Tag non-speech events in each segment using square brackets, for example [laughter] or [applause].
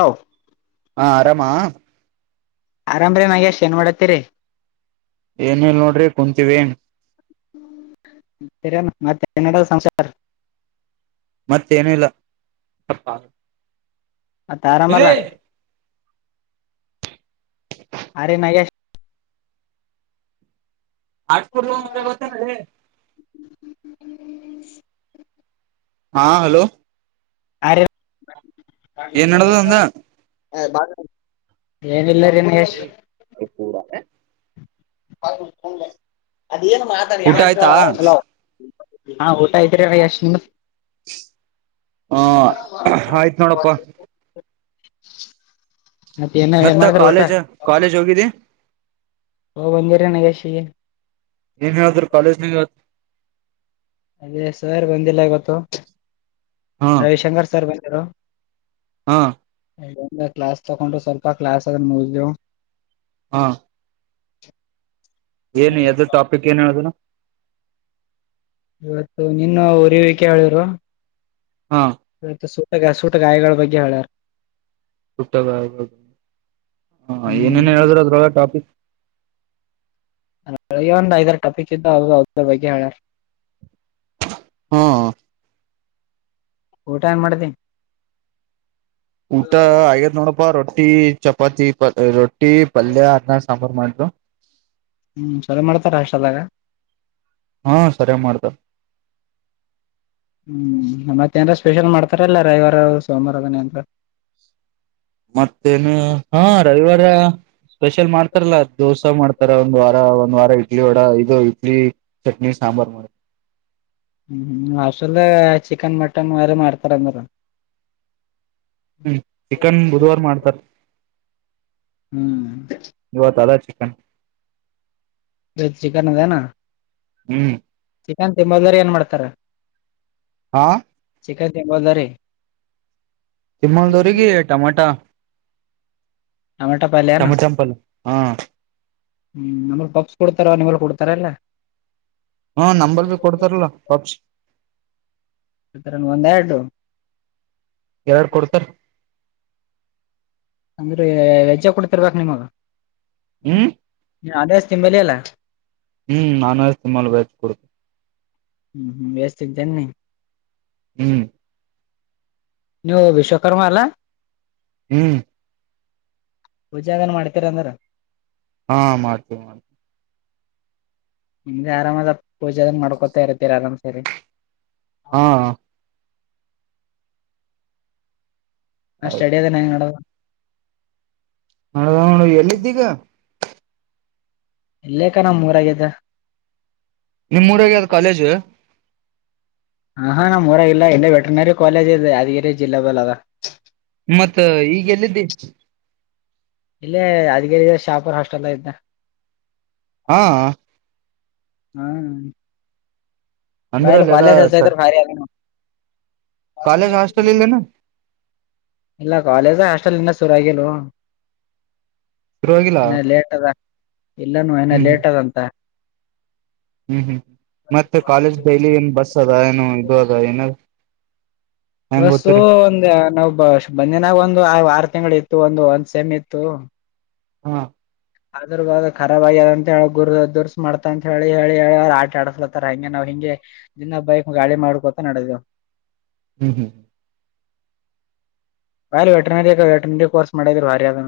How ಹಾ ಆರಾಮಾ ಆರಾಮ್ರೀ ನಾಗೇಶ್ ಮಾಡಡತ್ತೀರಿ ಏನಲ್ ನೋಡ್ರಿ ಕುಂತವಿ ಉತ್ತರ ಮತ್ತೆನ್ನಡ ಸಂಸಾರ್ ಮತ್ತೇನಿಲ್ಲ ಮತ್ತ ಆರಾಮಲ ಅರೆ ನಗೆ ಆಟ್ಸ ರಪ ಮ ಬತ್ತನ ರ ಹ ಹಾ ಹಲೋ ಆ ಏನ್ ನಡದ ಅಂದ ಏನಲ್ಲ ಪೂರ ಅದೇಏನು ಮಾತಾಡಿ ಊಟ ಆಯ್ತಾ ಹಾ ಊಟ ಐತ್್ರರಿ ರೀ ಅಷ್ಟ್ ನಿಮತ್ [unintelligible] ಹಾ ಆಯ್ತ ನೋಡಪ್ಪಾ ಮತ್ತೆ ಏನ ಏನ್ ಮತ್ತ ಮಾಡತಾರ ಊಟ ಕಾಲೇಜ್ ಕಾಲೇಜ್ ಹೋಗಿದಿ ಹ ಭಂದರಣ ಕಷ ಏನ್ ಹೇಳತ ಕಾಲೇಜ್ ನೀ ಹತ್ ಅದೇ ಸರ್ ಬಂದಿಲ್ಲ ಇವತ್ತು ಹಾ ರವಿಶಂಕರ್ ಸರ್ ಬಂದರು ಹಾ ಒಂದ ಕ್ಲಾಸ್ ತಕೊಂಡು ಸ್ವಲ್ಪ ಕ್ಲಾಸ್ ಅದ ಮುಗ್ದವು ಹಾ [inaudible] ಏನು ಎದ್ರ ಟಾಪಿಕ್ ಏನ್ ಹೇಳೋುದು್ ಇವತ್ತು ನೀನು ಉರಿವಿಕೆ ಹೇಳಿರು ಹಾ ಇವತ್ತು ಸೂಟ ಗಾಯಗಳ ಬಗ್ಗೆ ಹೇಳ್ಯಾರ ಹುಟ್ಟ ಹ ಹ್ಮ್ ಏನೇನ್ ಹೇಳುದ್ರ ಅದ್ರೊ ಟಾಪಿಕ್ ಒಂದು್ ಐದರ ಟಾಪಿಕ್ ಇದ್ದ ಅವ ಅವದ್ರ ಬಗ್ಗೆ ಹೇಳಾರ ಹಾ ಊಟ ಹೆಂಗ ಮಾಡ್ದ ಊಟ ಆಗೇತ್ ನೋಡಪ್ಪಾ ರೊಟ್ಟ ರಟ್ಟಿ ಚಪಾತಿ ರೊಟ್ಟಿ ಪಲ್ಯ ಅದನ್ನ ಸಾಂಬಾರು ಮಾಡ್ರು ಹ್ಮ್ ಚಲ ಮಾಡ್ತಾರ ಶಾಲಾಗ ಹಾ ಸರ್ಯಾಗ್ ಮಾಡ್ದ ಹ್ಮ್ ಮತ್ತೇಂದ್ರ ಸ್ಪೆಷಲ್ ಮಾಡ್ತಾರಲ್ಲ ರವಿವಾರ ಸೋಮವಾರದನ ಅಂದ್ರ ಮತ್ತೇನು ಹಾ ರವಿವಾರ ಸ್ಪೆಷಲ್ ಮಾಡ್ತಾರಲ್ಲ ದೋಸಾ ಮಾಡ್ ಆತರ ಒಂದ್ ವಾರ ಒಂದ್ ವಾರ ಇಡ್ಲಿ ವಡಾ ಇದು ಇಡ್ಲಿ ಚಟ್ನಿ ಸಾಂಬಾರ್ ಮಾಡ ಹ್ಮ್ ಹಸಲ್ ಚಿಕನ್ ಮಟನ್ ವಾರ ಮಾಡ್ತಾರಂದ್ರ ಹ್ಮ್ ಚಿಕನ್ ಬುಧವಾರ್ ಮಾಡ್ತಾರ್ ಹ್ಮ್ ಇವತ್ ಅದ ಚಿಕನ್ ಚಿಕನ್ ಅದೇನಾ ಹ್ಮ್ ಚಿಕನ್ ತಿಂಬದರಿ ಏನ್ ಮಾಡ್ತಾರ ಹಾ ಚಿಕನ್ ತಿನ್ನಬಹುದ ರಿ ತಿಮ್ಮೊಂದರಿ ಟಮಾಟ- ಟೊಮೆಟೊ ಪಲ್ಯ ಏನ ಟಮಟಪಲ್ ಹಾ ಹ್ಮ್ ನಮಗ್ ಪಬ್ಸ್ ಕೊಡ್ತಾರ ನಿವಲ್ ಕೊಡ್ತಾರಲ್ಲ ಹಾ ನಂಬರ್ ಭ ಕೊಡ್ತಾರಲ್ಲ ಪಪ್ಸ್ ಇತರ ಒಂದೆರಡು ಎರಡು ಕೊಡ್ತಾರ ಅಂದ್ರೆ ವೆಜ್ಜ ಕೂಡತಿರ್ಬೇಕ್ ನಿಮಗ ಹ್ಮ [unintelligible] ನೀ ಅದಸ್ತಿಮ್ಮಂಬಳಿ ಅಲ್ಲ ಹ್ಮ್ [unintelligible] ನಾನು ಸುಮ್ಮಾಲ ಬಯತು ಕೊಡ್ತೇನೆ ಹ್ಮ್ ಹ್ಮ್ [unintelligible] ವ್ಯಸ್ಥ ನ್ ಹ್ಮ್ ನೀವು ವಿಶ್ವಕರ್ಮ ಅಲ್ಲ ಹ್ಮ್ ಪೂಜೆಗನ್ ಮಾಡ್ತೀರ ಅಂದ್ರ ಹಾ ಮಾಡ್ತೀವಿ ಮಾಡ್ತೀವಿ ನಿಮ್ದೆ ಆರಾಮದ ಪೂಜೆ ಅನ್ ಮಾಡ್ಕೊತಾ ಇರ್ತೀರ ಆರಾಮ್ ಸರಿ ಹಾ ಅ ಹಾ ಆಯ್ತು ಸ್ಟಡಿ ಅದೇ ನ ನಡ ಅ ಎಲ್ಲಿದ್ದೀಗ ಇಲ್ಲೇ ಕಣ ಮೂಊರಾಗಿದ್ದ ನಿಮ್ಮ್ ಊರಾಗ ಅದ ಕಾಲೇಜು ಹಾ ಹಾ ನಮ್ಮ್ಊರಗ ಇಲ್ಲ ಎಂಡ ವೆಟರ್ನರಿ ಕಾಲೇಜ್ ಇದೆ ಯಾದಗಿರಿ ಜಿಲ್ಲೆ ಬಲ್ಲ ಅದ ಮತ್ತ ಈಗ ಎಲ್ಲಿದ್ದಿ ಇಲ್ಲೇ ಅದಗರಿ ಶಾಪರ್ ಹಾಸ್ಟೆಲ್ ಇದ್ದೆ ಹಾ ಅ ಹ್ಮ [unintelligible] [unintelligible] ಅಂದ್ರ ಬಯಲ್ ಅಲ್ಲೆಲ್ಲಾ ಸರ್ ಕಲ್ಸಸತ ಹರಿ ಆಲ್ಲ ಕಾಲೇಜ್ ಹಾಸ್ಟೆಲ್ ಇಲ್ಲ ನ ಇಲ್ಲ ಕಾಲೇಜ ಹಾಸ್ಟೆಲ್ ಇಲ್ಲ ಶುರಗಿಲೊ ಶುರು ಆಗಿಲ್ಲ ಇನ ಲೇಟ್ ಅದ ಇಲ್ಲನು ನ ಹ್ಮ್ ಹ್ಮ್ ಲೇಟ್ ಅದಂತ ಹ್ಮ್ ಹ್ಮ್ ಮತ್ತೆ ಕಾಲೇಜ್ ಡೈಲಿ ಏನ್ ಬಸ್ ಅದ ಏನೋ ಇದು ಅದ ಏನ ಹೆಂಗ ಬಸ್ಸು ಗೊತ್ತಿರಿ ಒಂದ್ ನಾವು ಬ ಬನ್ನನಾಗ ಒಂದು ವಾರ್ ತಿಂಗಳ ಇತ್ತು ಒಂದು ಒಂದ್ ಸೆಮ್ ಇತ್ತು ಹಾ [unintelligible] ಅದ್ರ ಬ ಅ ರಬ್ ಆಗ್ಯದ ಅಂತ ಹೇಳ ಗುರು ದುರ್ಸ ಮಾಡ್ತ ಅಂತ ಹೇಳಿ ಹೇಳಿ ಹೇಳ ಅವ್ ಆಟ ಆಡಸ್ಲತ್ತಾರ ಹಂಗೆ ನಾವ್ ಹಿಂಗ ನಿಂಗೆ ದಿನ ಬೈಕ್ ಗಾಡಿ ಮಾಡ್ಕೊತ ನಡೆದುವು ಹ್ಮ್ ಹ್ಮ್ ಬಾರಿ ವೆಟನರಿ ವೆಟನರಿ ಕೋರ್ಸ್ ಮಾಡಿದ್ರ ಭಾರಿ ಅದ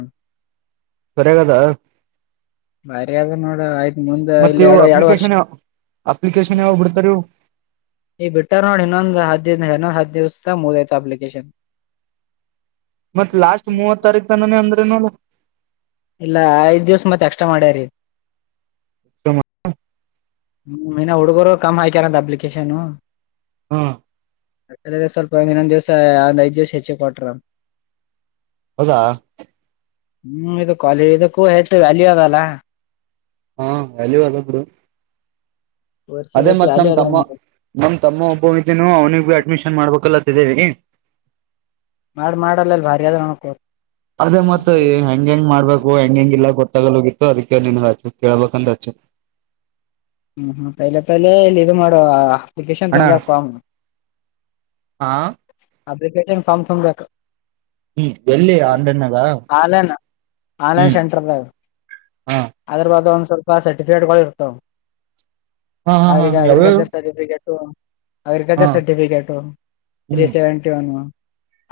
ಸರಿಗದಾ ಬರ ಅದ ನೋಡ ಆಯ್ತ ಮುಂದೆ ಮತ್ತ ಇಲ್ಲಿ ಇವು ಎರಡು ಎರಡು ವರ್ಷ ಅಪ್ಲಿಕೇಶನ್ ಅಪ್ಲಿಕೇಶನ್ ಯಾವಾಗ ಬಿಡ್ತಾರ ಇವು ಈ ಬಿಟ್ಟರ್ನೋಡ್ ಇನ್ನೊಂದು ಹೆನೊ ಹ ದ್ಯಸ್ಥ ಮುದೈಿತ ಅಪ್ಲಿಕೇಶನ್ ಮತ್ತ್ ಲಾಸ್ಟ್ ಮೂವತ್ ತಾರೀಕ್ ತನಾನ ಅಂದ್ರೆ ನೋಡು ಇಲ್ಲ ಐದ್ ದಿವ್ಸ ಮತ್ತ ಎಕ್ಸ್ಟ್ರಾ ಮಾಡ್ಯಾರಿೀ ಹ ಹ್ಮ್ ಇನ ಹುಡುಗರು ಕಮ್ಮ್ ಹಯಕ್ಯಾರಂತ ಅಪ್ಲಿಕೇಶನು ಹ್ಮ ಅ ಸ್ವಲ್ಪ ಒಂದ್ ಇನ್ನೊಂದ್ ದಿವ್ಸ ಒಂದ್ ಐದ್ ದಿವ್ಸ ಹೆಚ್ಚಿ ಕೊಟ್ರ ಹೌದಾ ಹ್ಮ್ ಇದು ಕ್ವಾಲಿಟಿ ಇದಕ್ಕೂ ಹೆಚ್ಚು ವ್ಯಾಲ್ಯೂ ಅದಲ್ಲ ಹಾ ಅಲ್ಲಿವಲ್ಲರು ಕೋರ್ಸ್ ಅದೇ ಹೆಚ್ಚು ಮತ್ ನಮ ವ್ಯಾಲ್ಯೂ ಅದ ತಮ್ಮ ನಮ ತಮ್ಮ ಒಬ್ಬನಿದ್ದೇನು ಅವನಿಗೆ ಭ ಅಡ್ಮಿಷನ್ ಮಾಡ್ಬೇಕಲ್ಲತ್ತಿದ್ದೇವಿ ಮಾಡ ಮಾಡಲ್ಲ ಅಲ್ ಬಾರಿ ಆದಾದ್ರೂ ನಣಕೋರಿ ಅದೇ ಮತ್ತತ್ ಹೆಂಗ ಹೆಂಗ್ ಮಾಡ್ಬೇಕು ಹೆಂಗ ಹೆಂಗ ಇಲ್ಲ ಗೊತ್ತಾಗಲ್ ಹೋಗಿ ಅದಕ್ಕೆ ನಿ ರಾಜು ಕೆೇಳ ಬಖಂಡ ಹ ಹ್ಮ್ ಹ್ಮ ತೈಲೆ ತೈಲೆ ಇಲ್ಲಿ ಇದು ಮಾಡುವ ಅಪ್ಲಿಕೇಶನ್ ಅಣ್ಣ ತೊಂದಾಗ ಫಾರ್ಮ್ ಹಾ ಅದಸ ಹ್ಮ್ ಎಲ್ಲಿ ಆನ್ಲೈನ್ಗ ಆನ್ಲೈನ್ ಆನ್ಲೈನ್ ಹ್ಮ್ ಸೆಂಟರ್ ಹಾ ಅದ್ರ ಬ ಒಂದ್ ಸ್ವಲ್ಪ ಸರ್ಟಿಫಿಕೇಟ್ಗಳು ಇರ್ತಾವ ಹಾ ಹಾ ಹಾ ಅ್ರ ಯಾವ್ಯಾವ ಅಗ್ರಿಕಲ್ಚರ್ ತ ಹಾ ಅಗ್ರಿಕಲ್ಚರ್ ಸರ್ಟಿಫಿಕೇಟ್ ತ್ರೀ ಹ್ಮ್ ಸೆವೆಂಟಿ ಒನ್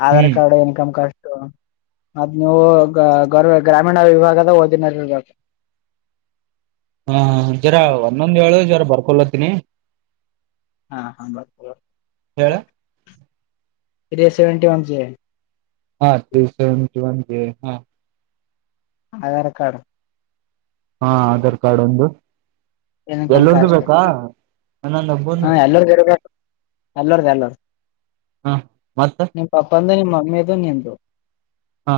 ಆಧಾರ್ ಹ್ಮ್ ಕಾರ್ಡ್ ಇನ್ಕಮ್ ಕಾರ್ಡ್ ಅದ್ ನೀವು ಗ ಗ್ರಾಮೀಣ ವಿಭಾಗದಾಗ ಓದಿನರಿ ಇರ್ [inaudible] [unintelligible] ಹಾ ಜರ ಒಂದೊಂದ್ ಏಳು ಜರ ಬರ್ಕೊಲತ್ತನಿ ಹಾ ಹಾ ಬ ೀ ಸೆವೆಂಟಿ ಒನ್ ಜ ಹಾ ದಸಚಂತಂತ ಹಾ ಆಧಾರ್ ಕಾರ್ಡ್ ಹಾ ಆಧಾರ್ ಕಾರ್ಡ್ ಒಂದು ಇನ್ಕಮ್ ಎಲ್ಲರ್ದು ಕಾಸ್ಟ್ ಬೇಕಾ ಹಾ ನನ್ನೊಬ್ಬನು ಎಲ್ಲಗ ಎಲ್ಲರ್್ದ ಎಲ್ಲರ್ ಹ ಮತ್ತ ನಿ ಪಪ್ಪ ಅಂದ ನಿಮ್ಮ ಮಮ್ಮಿದೋ ನಿಂತ ಹಾ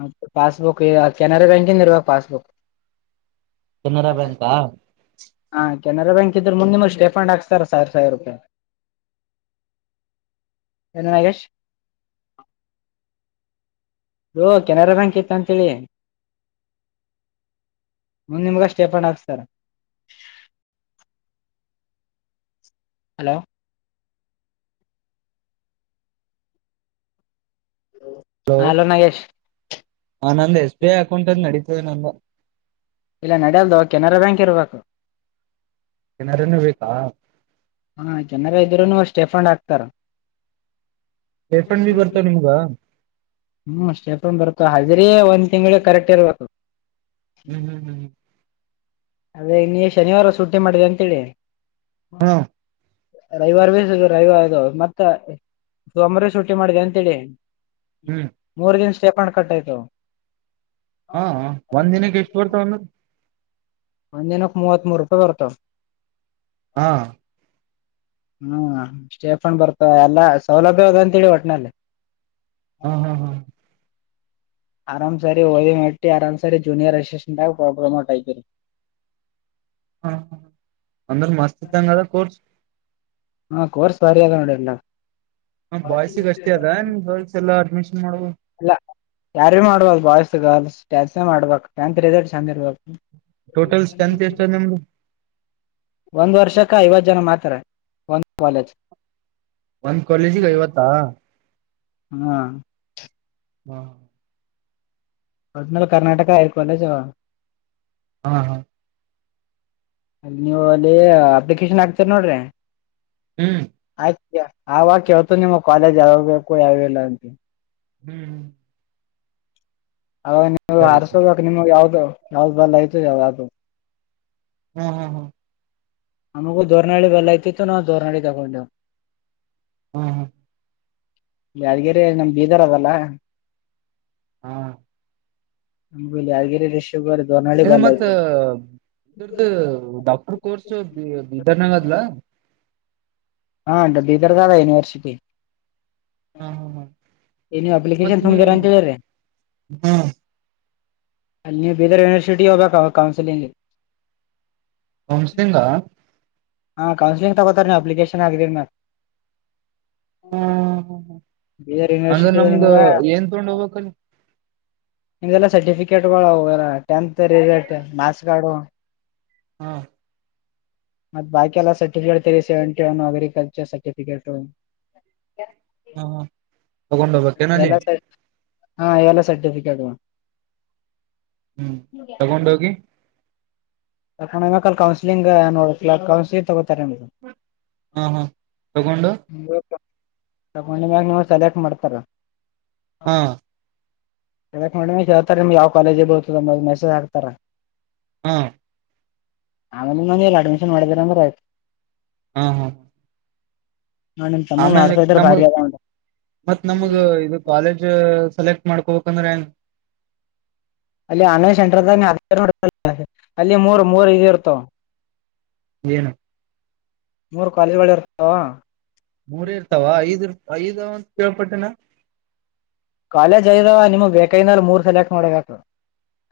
ಮತ್ತೆ ಪಾಸ್ಬುಕ್ ಕೆನರ ಗ್ಯಾಂಕಿಂದ ಇರ್ರುವಾಗ ಪಾಸ್ಬುಕ್ ಕೆನರಾ ಬ್ಯಾಂಕಾ ಹಾ ಕೆನರಾ ಬ್ಯಾಂಕ್ ಇದ್ರರು ಮುಂದಮಷ್ಟ ರೇಫಂಡ್ ಹಾಕ್ಸ್ತಾರ ಸಾವಿರ ಸಾವಿರ ರೂಪಾಯಿ ನು ನಾಗೇಶ್ ಅೋ ಕೆನರಾ ಬ್ಯಾಂಕ್ ಇತ್ತ ಅಂತೇಳಿ ಒಂದ ನಿಮ್ಗಷ್ಟೇಪಣ್ ಹಾಕ್ತಾರ ಹಲೋ ಹ ಅಲೋ ನಾಗೇಶ್ ಹ ನಂದು ಎಸ್ ಬಿ ಐ ಅಕೌಂಟ್ ಅಂದ ನಡೀತೇವೆ ನಂದು ಇಲ್ಲ ನಡ್ಯಲ್ದು ಕೆನರಾ ಬ್ಯಾಂಕ್ ಇರ್ಬೇಕು ಏನಾರನ್ನು ಬೇಕಾ ಹಾ ಜನರ ಇದ್ರುನು ಅಷ್ಟ ರೇಫಂಡ್ ಹಾಕ್ತಾರ ವೇಪಣ ಭ ಬರ್ತಾವ ನಿಮ್ಗ ಹ್ಮ್ ಸೇಪಂದ್ ಬರ್ತ ಹ್ರ ಒಂದ್ ತಿಂಗ್ಳ ಕರೆಕ್ಟ್ ಇರ್ಬೇಕು ಹ್ಮ್ ಹ್ಮ್ ಹ್ಮ್ ಅದೇ ನೀ ಶನಿವಾರ ಶುಟಿ ಮಾಡಿದೆ ಅಂತೇಳಿ. ಹ್ಮ ರವಿವಾರ ಭ ರವಿವಾರದು ಮತ್ತ ಸೋಮಾರ ಸುಟ್ಟಿ ಮಾಡಿದೆ ಅಂತೇಳಿ. ಹ್ಮ್ ಮೂರ್ ದಿನ್ ಸ್ಟೇಪಂಡ ಕಟ್ಟಾಯ್ತು. ಹಾ ಹ ಒಂದ್ ದಿನಕ್ಕೆ ಎಷ್ಟು ಬರ್ತಾವಂದ್ರಿ. ಒಂದಿನಕ್ಕ್ ಮೂವತ್ಮೂರು ರೂಪಾಯಿ ಬರ್ತಾವ. ಆ ಹ್ಮ್ ಸ್ಟೇಫಂಡ್ ಬರ್ತ ಎಲ್ಲಾ ಸೌಲಭ್ಯ ಅದ ಅಂತೇಳಿ ಒಟ್ನಲ್ಲಿ. ಹ ಹ ಹ ಆರಾಮ್ ಸರಿ ಹೊಯ ಮಟ್ಟಿ ಆರಾಮ್ಸರಿ ಜೂನಿಯರ್ ಅಸಿಸ್ಟೆಂಟ್ ಆಗಿ ಪ್ರಾಬ್ಲಮೋಟ್ ಆಐತರಿ. ಹ ಅಂದರ ಮಸ್ತ್ ಇದಂಗದ ಕರ್ಸ್. ಹಾ ಕೋರ್ಸ್ ಬರಾಅದ ನೋಡಯಲ್ಲ. ಹ ಬಾಯ್ಸಿಗೆ ಅಷ್ಟೇ ಅದ ನಿಮ ಗರ್ಲ್ಸ್ ಎಲ್ಲಾ ಅಡ್ಮಿಷನ್ ಮಾಡ ಇಲ್ಲ ಯಾರು ಮಾಡ್ಬೋದು ಬಾಯ್ಸ್ ಗರ್ಲ್ಸ್ ಕಲಸಿ ಮಾಡ್ಬೇಕು ಟೆಂತ್ ರಿಸಲ್ಟ್ ಚಂದ ಇರ್ಬೇಕು. ಟೋಟಲ್ ಸ್ಟ್ರೆಂತ್ ಎಷ್ಟು ಅದ ನಿಮ್ದು. ಒಂದ್ ವರ್ಷಕ್ಕ ಐವತ್ತು ಜನ ಮಾತ್ರಾ ಒಂದ ಕಾಲೇಜ. ಒಂದ್ ಕಾಲೇಜಿಗ ಐವತ್ತಾ. ಹ್ಮ ಹಾ ಒಟ್ನಲ್ ಕರ್ನಾಟಕ ಐದ್ ಕಾಲೇಜ ಅವ. ಹಾ ಹಾ ನೀವು ಅಲ್ಲಿ ಅಪ್ಲಿಕೇಶನ್ ಹಾಕ್ತೀರಿ ನೋಡ್ರಿ. ಹ್ಮ್ ಆವಾಗ ಕೇಳ್ತು ನಿಮ್ಮ ಕಾಲೇಜ್ ಯಾವ್ಬೇಕು ಯಾವಿಲ್ಲ ಅಂತ. ಹ್ಮ್ ಹ್ಮ. ಅವಾಗ ನಿ ಸರಿ ಹರ್ಸೋಬೇಕ್ ನಿಮ್ಗೆ ಯಾವ್ದ ಯಾವ್ದ್ ಬಲ್ಲ ಆಯ್ತು ಯಾವ್ದ್ ಅತು. ಹ್ಮ್ ಹ್ಮ್ ಹ್ಮ್ ನಮಗ ದೋರ್ನಾಳಿ ಬಲ್ಲ ಐತಿತ್ತು ನಾವು ದೋರ್ನಳಿಗ್ ತಗೊಂಡೆವು. ಅಹ್ಮ ಹ ಯಾದಗಿರಿ ನಮ್ ಬೀದರ್ ಅದಲ್ಲ. ಹಾ ನಮಗೆ ಯಾದಗಿರಿ ಡಿಸ್ ಇದು ಮತ್ತ. ಇದರದು ಡಾಕ್ಟರ್ ಕೋರ್ಸ್ ಬೀದರ್ನಾಗದಲ. ಹಾ ಭೀದರ್ದಾಗ ಯೂನಿವೇರ್ಸಿಟಿ. ಹಾ ಹಾ ಹಾ ಇನು ಮತ್ ಅಪ್ಲಿಕೇಶನ್ ನೀ ತುಂಬಿರಂತೇಳಿ. ಹಾ ಅಲ್ಲಿ ಬೀದರ್ ಯೂನಿವೇರ್ಸಿಟಿ ಹೋಗಬೇಕಾ ಆಗ ಕೌನ್ಸಲಿಂಗ್ಗೆ. ಕೌನ್ಸಿಲಿಂಗ್. ಹಾ ಕೌನ್ಸ್ಲಿಂಗ್ ತಗೋತಾರೆ ನೀವು ಅಪ್ಲಿಕೇಶನ್ ಆಗಿದೀರಿ ಮೆಲೆ. ಹ್ಮ ಹ್ಮ ಹ್ಮ ಅಂದ್ರೆ ಯೂನಿವರ್ಸಿಟಿ ನಮ್ದು ನಿಮ್ಗ ಏನ್ ತೊಂಡ್ ಹೋಗಬೇಕ್ ಅಲ್ಲಿ. ನಿಮ್ದೆಲ್ಲ ಸರ್ಟಿಫಿಕೇಟ್ಗಳು ಅವೆರ ಟೆಂತ್ ರಿಸಲ್ಟ್ ಮಾರ್ಕ್ಸ್ ಕಾರ್ಡ್. ಹಾ ಮತ್ತ ಬಾಕ ಎಲ್ಲ ಸರ್ಟಿಫಿಕೇಟ್ ತೆಗಿಸೆವೆಂಟಿ ಅಗ್ರಿಕಲ್ಚರ್ ಸರ್ಟಿಫಿಕೇಟ್ ಕೆಳ್ತಾರ. ಹಾ ತಗೊಂಡ ಹೋಗಬೇಕುನಲ್ಲಿ. ಎಲ್ಲ ಹಾ ಎಲ್ಲಾ ಸರ್ಟಿಫಿಕೇಟ್ಗಳು. ಹ್ಮ್ ತಗೊಂಡ ಹೋಗಿ. [unintelligible] ಕೌನ್ಸಿಲಿಂಗ್ ನೋಡ ಕೌನ್ಸಲಿಂಗ ತಗೋ ತರೆಂಬುವುದು ಹ ಹಾ ತಗೊಂಡು ತಗೊಂಡ ಮಾಗ ನೀವು ಸೆಲೆಕ್ಟ್ ಮಾಡ್ತಾರ ಹಾ ಕೇಳಕ್ ಮಮ ಹೇಳ್ತಾರೆ ನಿಮ್ಗೆ ಯಾವ ಕಾಲೇಜ ಬರ್ತದ ನ ಮೆಸೇಜ್ ಹಾಕ್ತಾರ ಹಾ ಆಮೇಲೆ ನಂದ ಎಲ್ಲ ಅಡ್ಮಿಷನ್ ಮಾಡಿದರ ಅಂದ್ರೆ ಆಯ್ತು ಹಾ ಹಾ ನೋಡ್ ನಿಮ್ ತಮ್ಮ ಆಮೇಲೆ ಮಾಡ್ಸಾ ಇದ್ರ ನಮ ಭಾರಿ ಅದ ನೋಡ್ ಮತ್ ನಮಗ ಇದು ಕಾಲೇಜ್ ಸೆಲೆಕ್ಟ್ ಮಾಡ್ಕೋಬೇಕಂದ್ರೆ ಏನ್ ಅಲ್ಲಿ ಆನ್ಯ ಸೆಂಟರ್ಾಗ ಅಲ್ಲಿ ಮೂರ್ ಮೂರ್ ಇದ ಇರ್ತ ಣ ಏನು ಮೂರ್ ಕಾಲೇಜ್ಗಳು ಇರ್ತಾವ ಮೂರೇ ಇರ್ತಾವ ಐದ್ ಐದ ಕೇಳ್ಪಟ್ಟಿನ ಕಾಲಜ್ ಐದು ಆವ್ ನಿಮಗೆ ಬೇಕೈನಲ್ಲಿ ಮೂರು ಸಲೆಯಾಕ್ ಮಾಡಬೇಕು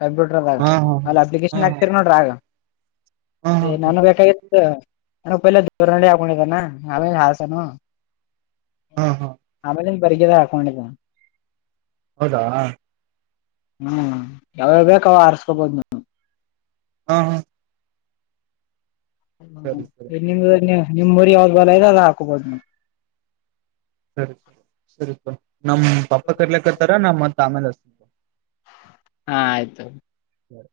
ಕಂಪ್ಯೂಟರ್ದಾಗ ಹಾ ಅಲ್ಲಿ ಹಾ ಹಾ ಅಪ್ಲಿಕೇಶನ್ ಹಾಕ್ತಿೀರಿ ನೋಡ್ರಿ ಆಗ ಹಾ ಏ ಹಾ ಹಾ ನಾನು ಬೇಕಾಗಿತ್ತು ನ ಪ ದೂರ್ನಡಿ ಹಾಕೊಂಡಿದ್ದಾನ ಆಮೇಲೆ ಹಾಸ ನು ಹಾ ಹಾ ಬರ್ಗದ ಹಾಕೊಂಡಿದ್ದ ಹೌದಾ ಹ್ಮ್ ಯಾವಾವ ಬೇಕು ಅವ ಆರ್ಸ್ಕೊಬೋದು ನು ಹಾ ಹಾ ಸರಿ ಸರಿ ಹ ನಿಮ್ದ ನಿಮ್ ಊರಿ ಯಾವ್ದ್ ಬಲ ಇದೆ ಅದ ಹಾಕೋಬೋದು ನೀ್ ಸರಿ ಸರಿ ಸರಿ ಸ ನಮ್ ಪಾಪ ಕರ್ಲಕ್ತಾರ ನಮ್ಮ್ ಮತ್ ಆಮೇಲೆ ಹಾ ಆಯ್ತು ಹ್ಮ